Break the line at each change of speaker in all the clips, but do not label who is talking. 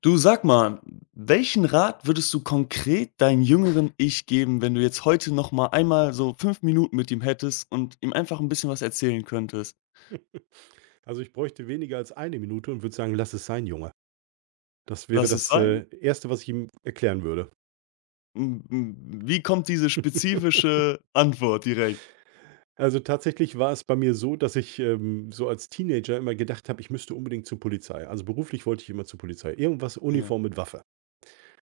Du sag mal, welchen Rat würdest du konkret deinem jüngeren Ich geben, wenn du jetzt heute noch mal einmal so 5 Minuten mit ihm hättest und ihm einfach 'n bisschen was erzählen könntest?
Also, ich bräuchte weniger als eine Minute und würde sagen: „Lass es sein, Junge.“ Das wäre
Lass es
das,
sein?
1., was ich ihm erklären würde.
Hm, hm, wie kommt diese spezifische Antwort direkt?
Also, tatsächlich war es bei mir so, dass ich, so als Teenager immer gedacht habe, ich müsste unbedingt zur Polizei. Also, beruflich wollte ich immer zur Polizei. Irgendwas
Ja.
Uniform mit Waffe.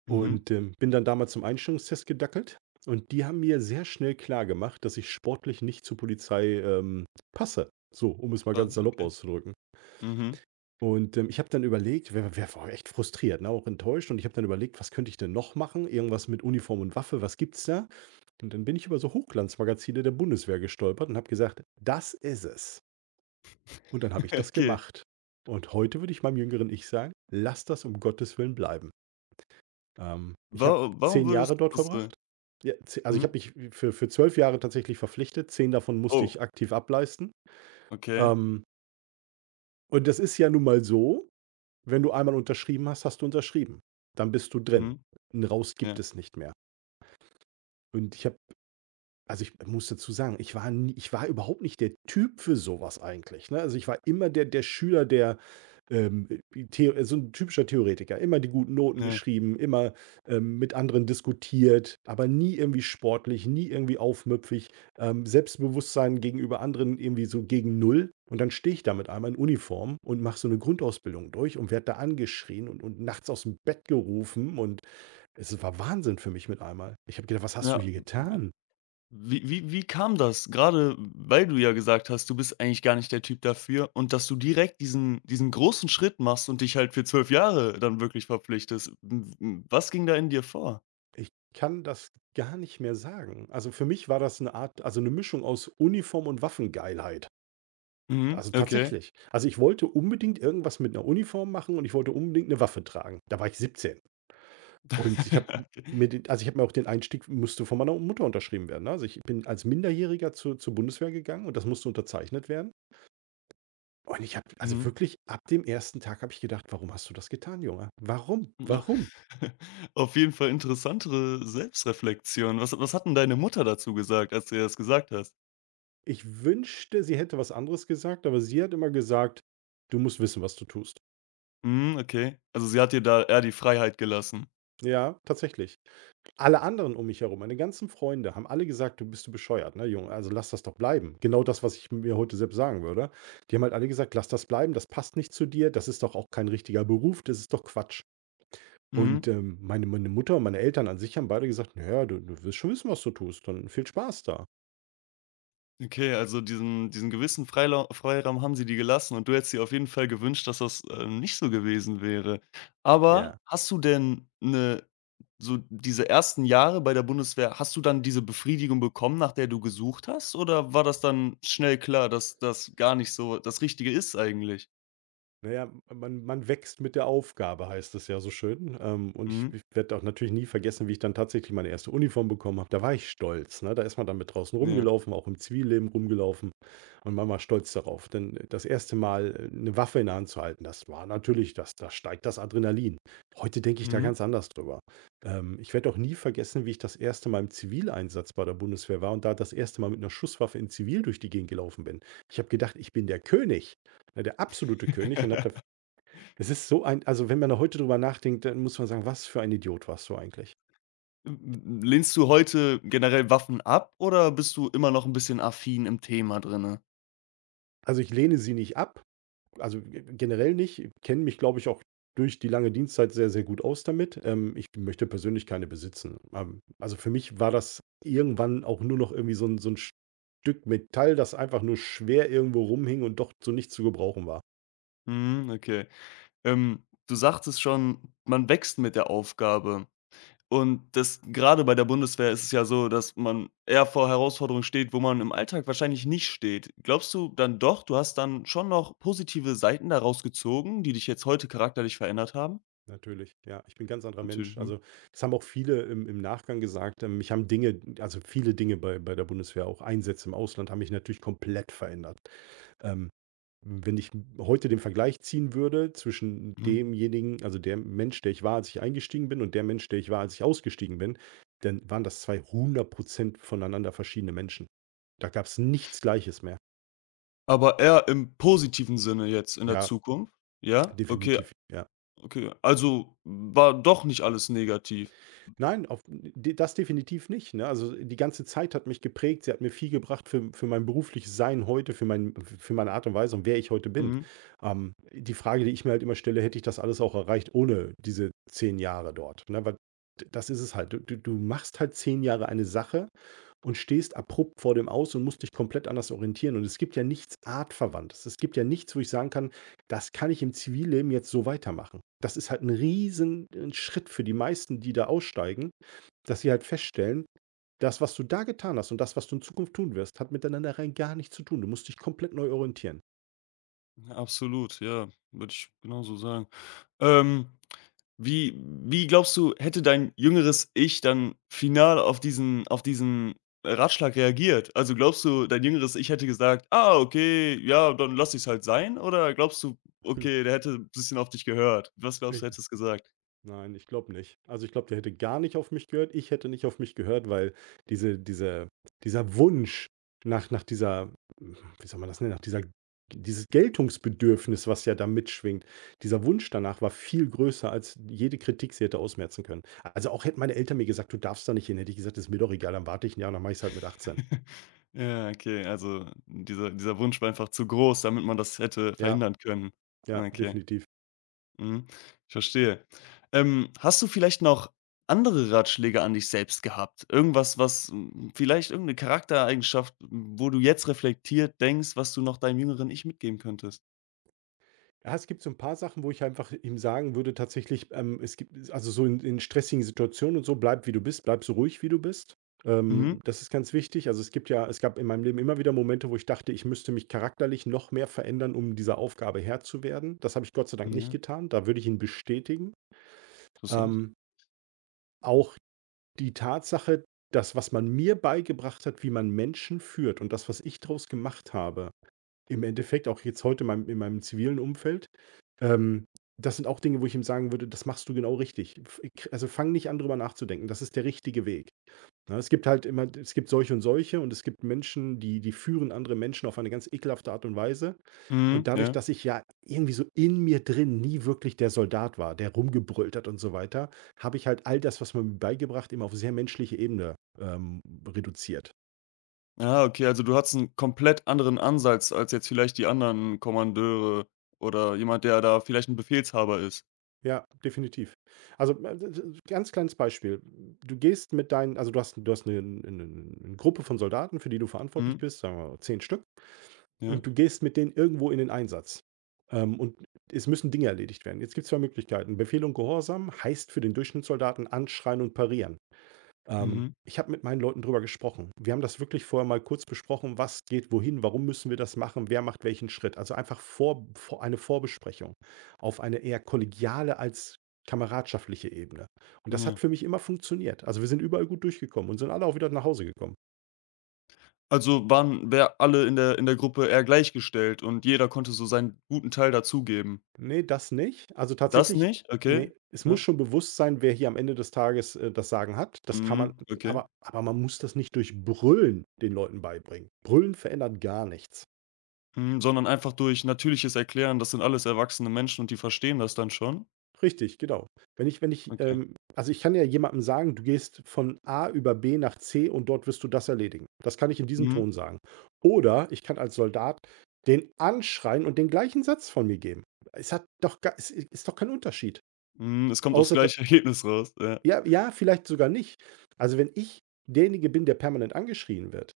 Mhm.
Und, bin dann damals zum Einstellungstest gedackelt und die haben mir sehr schnell klar gemacht, dass ich sportlich nicht zur Polizei, passe. So, um es mal
Ah,
ganz salopp
okay.
auszudrücken.
Mhm.
Und, ich habe dann überlegt, wer war echt frustriert, ne, auch enttäuscht, und ich habe dann überlegt: „Was könnte ich denn noch machen? Irgendwas mit Uniform und Waffe, was gibt's da?“ Und dann bin ich über so Hochglanzmagazine der Bundeswehr gestolpert und habe gesagt: „Das ist es.“ Und dann habe ich das
Okay.
gemacht. Und heute würde ich meinem jüngeren Ich sagen: „Lass das um Gottes Willen bleiben.“ ich
Wa
habe
warum
10
würdest
Jahre dort
ach so.
verbracht. Ja, ze also, ich habe
Mhm.
mich für 12 Jahre tatsächlich verpflichtet, 10 davon musste
Oh,
ich aktiv ableisten.
okay.
Ähm, und das ist ja nun mal so. Wenn du einmal unterschrieben hast, hast du unterschrieben. Dann bist du drin.
Mhm.
'N Raus gibt
Ja,
es nicht mehr. Und ich habe, also, ich muss dazu sagen, ich war überhaupt nicht der Typ für sowas eigentlich, ne? Also, ich war immer der Schüler, der ähm, äh, so 'n typischer Theoretiker, immer die guten Noten
ja.
geschrieben, immer, mit anderen diskutiert, aber nie irgendwie sportlich, nie irgendwie aufmüpfig, Selbstbewusstsein gegenüber anderen irgendwie so gegen null. Und dann stehe ich da mit einmal in Uniform und mache so 'ne Grundausbildung durch und werde da angeschrien und nachts aus'm Bett gerufen, und es war Wahnsinn für mich mit einmal. Ich habe gedacht: „Was hast du
Ja.
hier getan?“
Wie kam das? Gerade weil du ja gesagt hast, du bist eigentlich gar nicht der Typ dafür, und dass du direkt diesen großen Schritt machst und dich halt für 12 Jahre dann wirklich verpflichtest. W w was ging da in dir vor?
Ich kann das gar nicht mehr sagen. Also, für mich war das 'ne Mischung aus Uniform und Waffengeilheit.
Mhm,
Also
okay.
tatsächlich. Also, ich wollte unbedingt irgendwas mit einer Uniform machen und ich wollte unbedingt eine Waffe tragen. Da war ich 17. Und ich habe
Okay.
mir den, ich habe mir auch den Einstieg musste von meiner Mutter unterschrieben werden, ne? Also, ich bin als Minderjähriger zur Bundeswehr gegangen und das musste unterzeichnet werden. Und ich habe, also
Mhm.
wirklich ab dem ersten Tag, habe ich gedacht: „Warum hast du das getan, Junge? Warum?
Ja.
Warum?“
Auf jeden Fall interessantere Selbstreflexion. Was hat 'n deine Mutter dazu gesagt, als du ihr das gesagt hast?
Ich wünschte, sie hätte was anderes gesagt, aber sie hat immer gesagt: „Du musst wissen, was du tust.“
Mhm, okay. Also, sie hat dir da eher die Freiheit gelassen.
Ja, tatsächlich. Alle anderen um mich herum, meine ganzen Freunde, haben alle gesagt: „Du bescheuert, ne, Junge? Also, lass das doch bleiben.“ Genau das, was ich mir heute selbst sagen würde. Die haben halt alle gesagt: „Lass das bleiben, das passt nicht zu dir, das ist doch auch kein richtiger Beruf, das ist doch Quatsch.“ Und,
Mhm.
meine Mutter und meine Eltern an sich haben beide gesagt: „Naja, du wirst schon wissen, was du tust. Dann viel Spaß da.“
Okay, also diesen gewissen Freilau Freiraum haben sie dir gelassen, und du hättest dir auf jeden Fall gewünscht, dass das, nicht so gewesen wäre. Aber
Ja.
hast du denn eine so diese ersten Jahre bei der Bundeswehr, hast du dann diese Befriedigung bekommen, nach der du gesucht hast? Oder war das dann schnell klar, dass das gar nicht so das Richtige ist eigentlich?
Na ja, man wächst mit der Aufgabe, heißt es ja so schön. Und ich
Mhm.
ich werde auch natürlich nie vergessen, wie ich dann tatsächlich meine erste Uniform bekommen habe. Da war ich stolz, ne? Da ist man dann mit draußen
Ja.
rumgelaufen, auch im Zivilleben rumgelaufen, und man war stolz darauf. Denn das erste Mal 'ne Waffe in der Hand zu halten, das war natürlich, das, da steigt das Adrenalin. Heute denke ich da
Mhm.
ganz anders drüber. Ich werde auch nie vergessen, wie ich das erste Mal im Zivileinsatz bei der Bundeswehr war und da das erste Mal mit einer Schusswaffe in Zivil durch die Gegend gelaufen bin. Ich habe gedacht, ich bin der König. Ja, der absolute König, und habe da es ist so ein, wenn man da heute drüber nachdenkt, dann muss man sagen: „Was für ein Idiot warst du eigentlich?“
Lehnst du heute generell Waffen ab, oder bist du immer noch ein bisschen affin im Thema drinne?
Also, ich lehne sie nicht ab, also g generell nicht, kenne mich, glaube ich, auch durch die lange Dienstzeit sehr, sehr gut aus damit. Ich möchte persönlich keine besitzen. Also, für mich war das irgendwann auch nur noch irgendwie so 'n Stück Metall, das einfach nur schwer irgendwo rumhing und doch zu nichts zu gebrauchen war.
Mhm, okay. Du sagtest schon, man wächst mit der Aufgabe. Und das, gerade bei der Bundeswehr, ist es ja so, dass man eher vor Herausforderungen steht, wo man im Alltag wahrscheinlich nicht steht. Glaubst du dann doch, du hast dann schon noch positive Seiten daraus gezogen, die dich jetzt heute charakterlich verändert haben?
Natürlich, ja. Ich bin 'n ganz anderer Mensch.
Natürlich, mhm.
Also, das haben auch viele im Nachgang gesagt. Mich haben Dinge, viele Dinge bei der Bundeswehr, auch Einsätze im Ausland, haben mich natürlich komplett verändert. Ähm, wenn ich heute den Vergleich ziehen würde zwischen
Mhm.
demjenigen, der Mensch, der ich war, als ich eingestiegen bin, und der Mensch, der ich war, als ich ausgestiegen bin, dann waren das 200% voneinander verschiedene Menschen. Da gab es nichts Gleiches mehr.
Aber eher im positiven Sinne jetzt in der
Ja,
Zukunft? Ja? Okay,
definitiv, ja.
okay. Also war doch nicht alles negativ.
Nein, auf d das definitiv nicht, ne? Also, die ganze Zeit hat mich geprägt. Sie hat mir viel gebracht für mein berufliches Sein heute, für meine Art und Weise und wer ich heute bin.
Mhm.
Die Frage, die ich mir halt immer stelle: „Hätte ich das alles auch erreicht ohne diese 10 Jahre dort?“ Ne, weil d das ist es halt. Du machst halt 10 Jahre eine Sache und stehst abrupt vor dem Aus und musst dich komplett anders orientieren. Und es gibt ja nichts artverwandtes. Es gibt ja nichts, wo ich sagen kann, das kann ich im Zivilleben jetzt so weitermachen. Das ist halt ein riesen Schritt für die meisten, die da aussteigen, dass sie halt feststellen: „Das, was du da getan hast, und das, was du in Zukunft tun wirst, hat miteinander rein gar nichts zu tun. Du musst dich komplett neu orientieren.“
Ja, absolut, ja, würde ich genauso sagen. Ähm, Wie glaubst du, hätte dein jüngeres Ich dann final auf diesen Ratschlag reagiert? Also, glaubst du, dein jüngeres Ich hätte gesagt: „Ah, okay, ja, dann lass ich's halt sein“, oder glaubst du:
Hm.
„Okay, der hätte ein bisschen auf dich gehört“? Was glaubst
ich
du, hättest gesagt?
Nein, ich glaube nicht. Also, ich glaube, der hätte gar nicht auf mich gehört. Ich hätte nicht auf mich gehört, weil diese diese dieser Wunsch nach dieser, wie soll man das nennen, nach dieser, dieses Geltungsbedürfnis, was ja da mitschwingt, dieser Wunsch danach war viel größer, als jede Kritik sie hätte ausmerzen können. Also, auch hätten meine Eltern mir gesagt: „Du darfst da nicht hin“, hätte ich gesagt: „Ist mir doch egal, dann warte ich ein Jahr und dann mache ich es halt mit 18.“
Ja, okay, also, dieser Wunsch war einfach zu groß, damit man das hätte
Ja,
verhindern können.
ja,
Okay.
definitiv.
Mhm, ich verstehe. Hast du vielleicht noch andere Ratschläge an dich selbst gehabt? Irgendwas, was, vielleicht irgendeine 'ne Charaktereigenschaft, wo du jetzt reflektiert denkst, was du noch deinem jüngeren Ich mitgeben könntest?
Ja, es gibt so ein paar Sachen, wo ich einfach ihm sagen würde tatsächlich, es gibt, also, so in stressigen Situationen und so: „Bleib, wie du bist, bleib so ruhig, wie du bist.“
Mhm.
Das ist ganz wichtig. Also, es gibt ja es gab in meinem Leben immer wieder Momente, wo ich dachte, ich müsste mich charakterlich noch mehr verändern, um dieser Aufgabe Herr zu werden. Das habe ich Gott sei Dank nicht
Ja,
getan. Da würde ich ihn bestätigen.
interessant.
Ähm, auch die Tatsache, das, was man mir beigebracht hat, wie man Menschen führt, und das, was ich daraus gemacht habe im Endeffekt auch jetzt heute in meinem, zivilen Umfeld. Ähm, das sind auch Dinge, wo ich ihm sagen würde: „Das machst du genau richtig. F Also, fang nicht an, drüber nachzudenken. Das ist der richtige Weg.“ Ne, es gibt solche und solche und es gibt Menschen, die führen andere Menschen auf eine ganz ekelhafte Art und Weise. Und
Mhm,
dadurch,
ja.
dass ich ja irgendwie so in mir drin nie wirklich der Soldat war, der rumgebrüllt hat und so weiter, habe ich halt all das, was man mir beigebracht, immer auf sehr menschliche Ebene, reduziert.
Ah, okay, also du hattest einen komplett anderen Ansatz als jetzt vielleicht die anderen Kommandeure oder jemand, der da vielleicht ein Befehlshaber ist.
Ja, definitiv. Also, d ganz kleines Beispiel. Du gehst mit deinen also, du hast, du hast eine 'ne 'ne 'ne Gruppe von Soldaten, für die du verantwortlich
Mhm,
bist, sagen wir mal 10 Stück,
ja.
und du gehst mit denen irgendwo in den Einsatz. Und es müssen Dinge erledigt werden. Jetzt gibt's 2 Möglichkeiten. Befehl und Gehorsam heißt für den Durchschnittssoldaten anschreien und parieren.
Mhm,
Ich habe mit meinen Leuten drüber gesprochen. Wir haben das wirklich vorher mal kurz besprochen, was geht wohin, warum müssen wir das machen, wer macht welchen Schritt. Also einfach vor, vor eine Vorbesprechung auf eine eher kollegiale als kameradschaftliche Ebene. Und das hat
ja.
für mich immer funktioniert. Also, wir sind überall gut durchgekommen und sind alle auch wieder nach Hause gekommen.
Also, waren wir alle in der Gruppe eher gleichgestellt, und jeder konnte so seinen guten Teil dazugeben.
Nee, das nicht. Also
Das
tatsächlich,
nicht? Okay.
nee, es muss
Ja.
schon bewusst sein, wer hier am Ende des Tages das Sagen hat. Das kann man,
Mhm. Okay.
aber man muss das nicht durch Brüllen den Leuten beibringen. Brüllen verändert gar nichts.
Mhm, sondern einfach durch natürliches Erklären, das sind alles erwachsene Menschen und die verstehen das dann schon?
Richtig, genau. Wenn ich wenn ich,
Okay.
ähm also, ich kann ja jemandem sagen: „Du gehst von A über B nach C und dort wirst du das erledigen.“ Das kann ich in diesem
Mhm.
Ton sagen. Oder ich kann als Soldat den anschreien und den gleichen Satz von mir geben. Es ist doch kein Unterschied.
Mhm, es kommt aufs
Außer da
gleiche Ergebnis raus, ja.
Ja, ja, vielleicht sogar nicht. Also, wenn ich derjenige bin, der permanent angeschrien wird,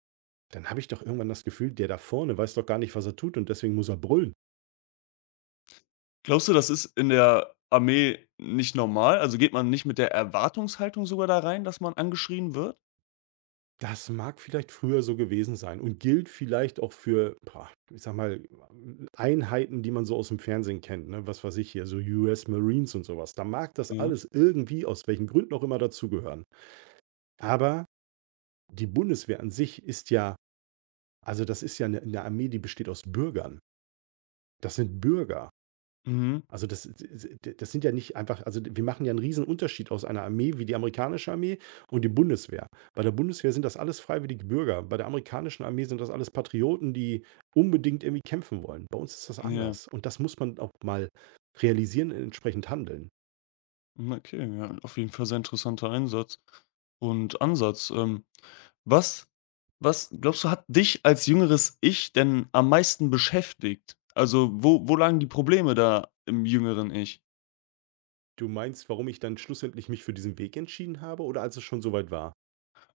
dann habe ich doch irgendwann das Gefühl, der da vorne weiß doch gar nicht, was er tut und deswegen muss er brüllen.
Glaubst du, das ist in der Armee nicht normal? Also, geht man nicht mit der Erwartungshaltung sogar da rein, dass man angeschrien wird?
Das mag vielleicht früher so gewesen sein und gilt vielleicht auch für, boah, ich sage mal, Einheiten, die man so aus dem Fernsehen kennt, ne? Was weiß ich hier, so US Marines und sowas. Da mag das
Ja.
alles irgendwie, aus welchen Gründen auch immer, dazugehören. Aber die Bundeswehr an sich ist ja also, das ist ja 'ne Armee, die besteht aus Bürgern. Das sind Bürger.
Mhm.
Also das sind ja nicht einfach also wir machen ja einen riesen Unterschied aus einer Armee wie die amerikanische Armee und die Bundeswehr. Bei der Bundeswehr sind das alles freiwillige Bürger. Bei der amerikanischen Armee sind das alles Patrioten, die unbedingt irgendwie kämpfen wollen. Bei uns ist das
Ja.
anders und das muss man auch mal realisieren und entsprechend handeln.
Mhm, okay, ja, auf jeden Fall sehr interessanter Einsatz und Ansatz, Was was glaubst du, hat dich als jüngeres Ich denn am meisten beschäftigt? Also, wo lagen die Probleme da im jüngeren Ich?
Du meinst, warum ich dann schlussendlich mich für diesen Weg entschieden habe oder als es schon so weit war?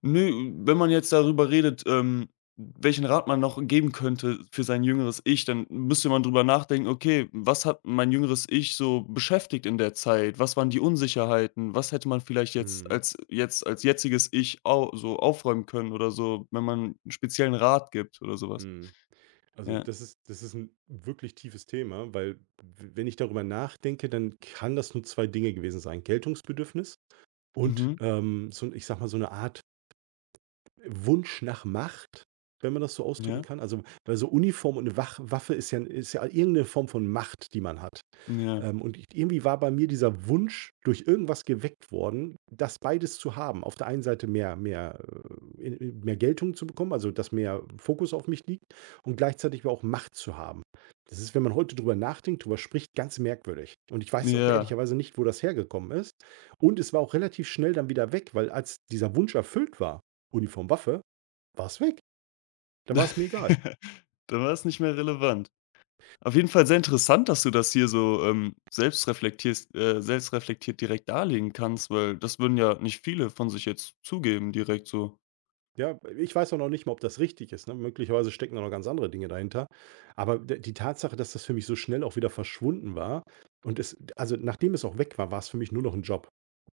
Nö, wenn man jetzt darüber redet, welchen Rat man noch geben könnte für sein jüngeres Ich, dann müsste man drüber nachdenken: „Okay, was hat mein jüngeres Ich so beschäftigt in der Zeit? Was waren die Unsicherheiten? Was hätte man vielleicht
Mhm,
jetzt als jetziges Ich au so aufräumen können?“ oder so, wenn man 'n speziellen Rat gibt oder so was.
mhm. Also
Ja.
das ist ein wirklich tiefes Thema, weil w wenn ich darüber nachdenke, dann kann das nur 2 Dinge gewesen sein. Geltungsbedürfnis. Und,
Mhm.
so 'n ich sage mal, so 'ne Art Wunsch nach Macht, wenn man das so ausdrücken
Ja.
kann? Also, weil so Uniform und eine Wach Waffe ist ja 'n ist ja irgend 'ne Form von Macht, die man hat.
Ja.
Und i irgendwie war bei mir dieser Wunsch durch irgendwas geweckt worden, das beides zu haben. Auf der einen Seite mehr, in mehr Geltung zu bekommen, also, dass mehr Fokus auf mich liegt und gleichzeitig aber auch Macht zu haben. Das ist, wenn man heute drüber nachdenkt, drüber spricht, ganz merkwürdig. Und ich weiß auch
Ja,
ehrlicherweise nicht, wo das hergekommen ist. Und es war auch relativ schnell dann wieder weg, weil als dieser Wunsch erfüllt war, Uniform, Waffe, war's weg. Da war es mir egal.
dann war es nicht mehr relevant. Auf jeden Fall sehr interessant, dass du das hier so, selbst reflektiert direkt darlegen kannst, weil das würden ja nicht viele von sich jetzt zugeben direkt so.
Ja, ich weiß auch noch nicht mal, ob das richtig ist, ne? Möglicherweise stecken da noch ganz andere Dinge dahinter. Aber d die Tatsache, dass das für mich so schnell auch wieder verschwunden war und es also, nachdem es auch weg war, war es für mich nur noch ein Job,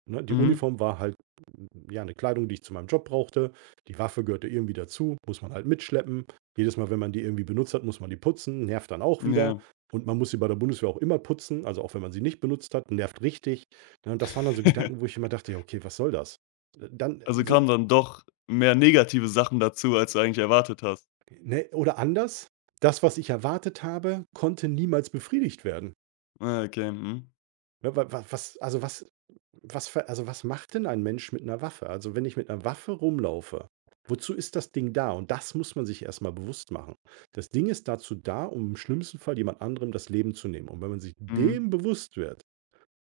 ne? Die
Mhm,
Uniform war halt, hm, ja, eine Kleidung, die ich zu meinem Job brauchte. Die Waffe gehörte irgendwie dazu, muss man halt mitschleppen. Jedes Mal, wenn man die irgendwie benutzt hat, muss man die putzen, nervt dann auch wieder.
ja.
Und man muss sie bei der Bundeswehr auch immer putzen, also auch wenn man sie nicht benutzt hat, nervt richtig. Ne, und das waren dann so Gedanken, wo ich immer dachte: „Ja, okay, was soll das?“ dann
Also
so
kamen dann doch mehr negative Sachen dazu, als du eigentlich erwartet hast.
Ne, oder anders, das, was ich erwartet habe, konnte niemals befriedigt werden.
Ah, okay, mhm,
Ne, wa wa was also, was was ver also, was macht denn ein Mensch mit einer Waffe? Also, wenn ich mit einer Waffe rumlaufe, wozu ist das Ding da? Und das muss man sich erstmal bewusst machen. Das Ding ist dazu da, um im schlimmsten Fall jemand anderem das Leben zu nehmen. Und wenn man sich
mhm,
dem bewusst wird,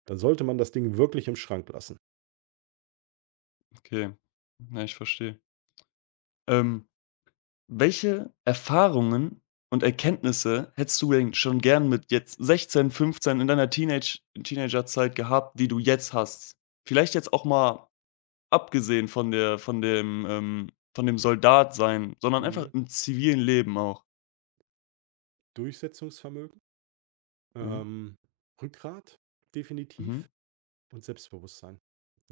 dann sollte man das Ding wirklich im Schrank lassen.
okay. Na, ich verstehe. Ähm Welche Erfahrungen und Erkenntnisse hättest du denn schon gern mit jetzt 16, 15 in deiner Teenagerzeit gehabt, die du jetzt hast? Vielleicht jetzt auch mal abgesehen von dem Soldat sein, sondern einfach
Mhm.
im zivilen Leben auch,
Durchsetzungsvermögen,
ja?
ähm, Rückgrat,
Mhm.
definitiv. Und Selbstbewusstsein.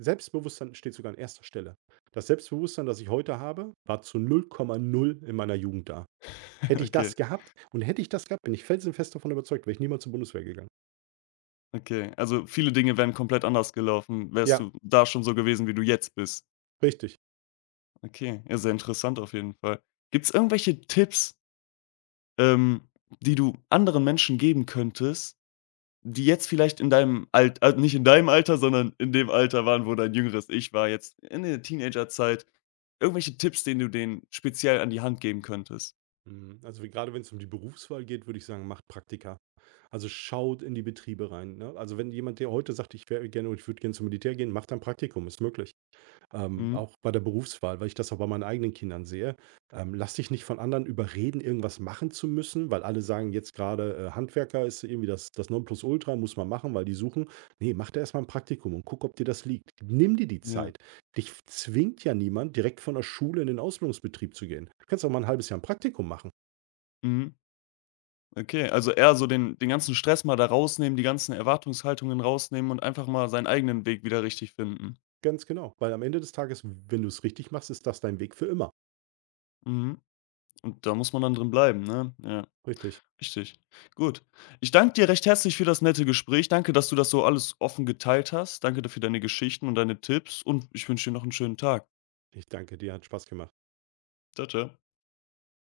Selbstbewusstsein steht sogar an erster Stelle. Das Selbstbewusstsein, das ich heute habe, war zu null Komma null in meiner Jugend da. Hätte ich das
Okay,
gehabt und hätte ich das gehabt, bin ich felsenfest davon überzeugt, wäre ich niemals zur Bundeswehr gegangen.
okay. Also, viele Dinge wären komplett anders gelaufen, wärst
Ja,
du da schon so gewesen, wie du jetzt bist.
richtig.
Okay, ja, sehr interessant auf jeden Fall. Gibt's irgendwelche Tipps, ähm, die du anderen Menschen geben könntest, die jetzt vielleicht in deinem Alt also, nicht in deinem Alter, sondern in dem Alter waren, wo dein jüngeres Ich war, jetzt in der Teenagerzeit, irgendwelche Tipps, denen du denen speziell an die Hand geben könntest?
Mhm. Also wie gerade wenn es um die Berufswahl geht, würde ich sagen, macht Praktika. Also schaut in die Betriebe rein. Ne? Also wenn jemand, der heute sagt, ich wäre gerne und ich würde gerne zum Militär gehen, macht ein Praktikum, ist möglich.
Mhm.
Auch bei der Berufswahl, weil ich das auch bei meinen eigenen Kindern sehe. Lass dich nicht von anderen überreden, irgendwas machen zu müssen, weil alle sagen jetzt gerade, Handwerker ist irgendwie das Nonplusultra, muss man machen, weil die suchen. Nee, mach da erstmal ein Praktikum und guck, ob dir das liegt. Nimm dir die
Ja.
Zeit. Dich zwingt ja niemand, direkt von der Schule in den Ausbildungsbetrieb zu gehen. Du kannst auch mal ein halbes Jahr ein Praktikum machen.
Mhm. Okay, also eher so den ganzen Stress mal da rausnehmen, die ganzen Erwartungshaltungen rausnehmen und einfach mal seinen eigenen Weg wieder richtig finden.
Ganz genau. Weil am Ende des Tages, wenn du es richtig machst, ist das dein Weg für immer.
Mhm. Und da muss man dann drin bleiben, ne? Ja.
Richtig.
Richtig. Gut. Ich danke dir recht herzlich für das nette Gespräch. Danke, dass du das so alles offen geteilt hast. Danke dafür, deine Geschichten und deine Tipps, und ich wünsche dir noch einen schönen Tag.
Ich danke dir, hat Spaß gemacht.
Tschau, tschau.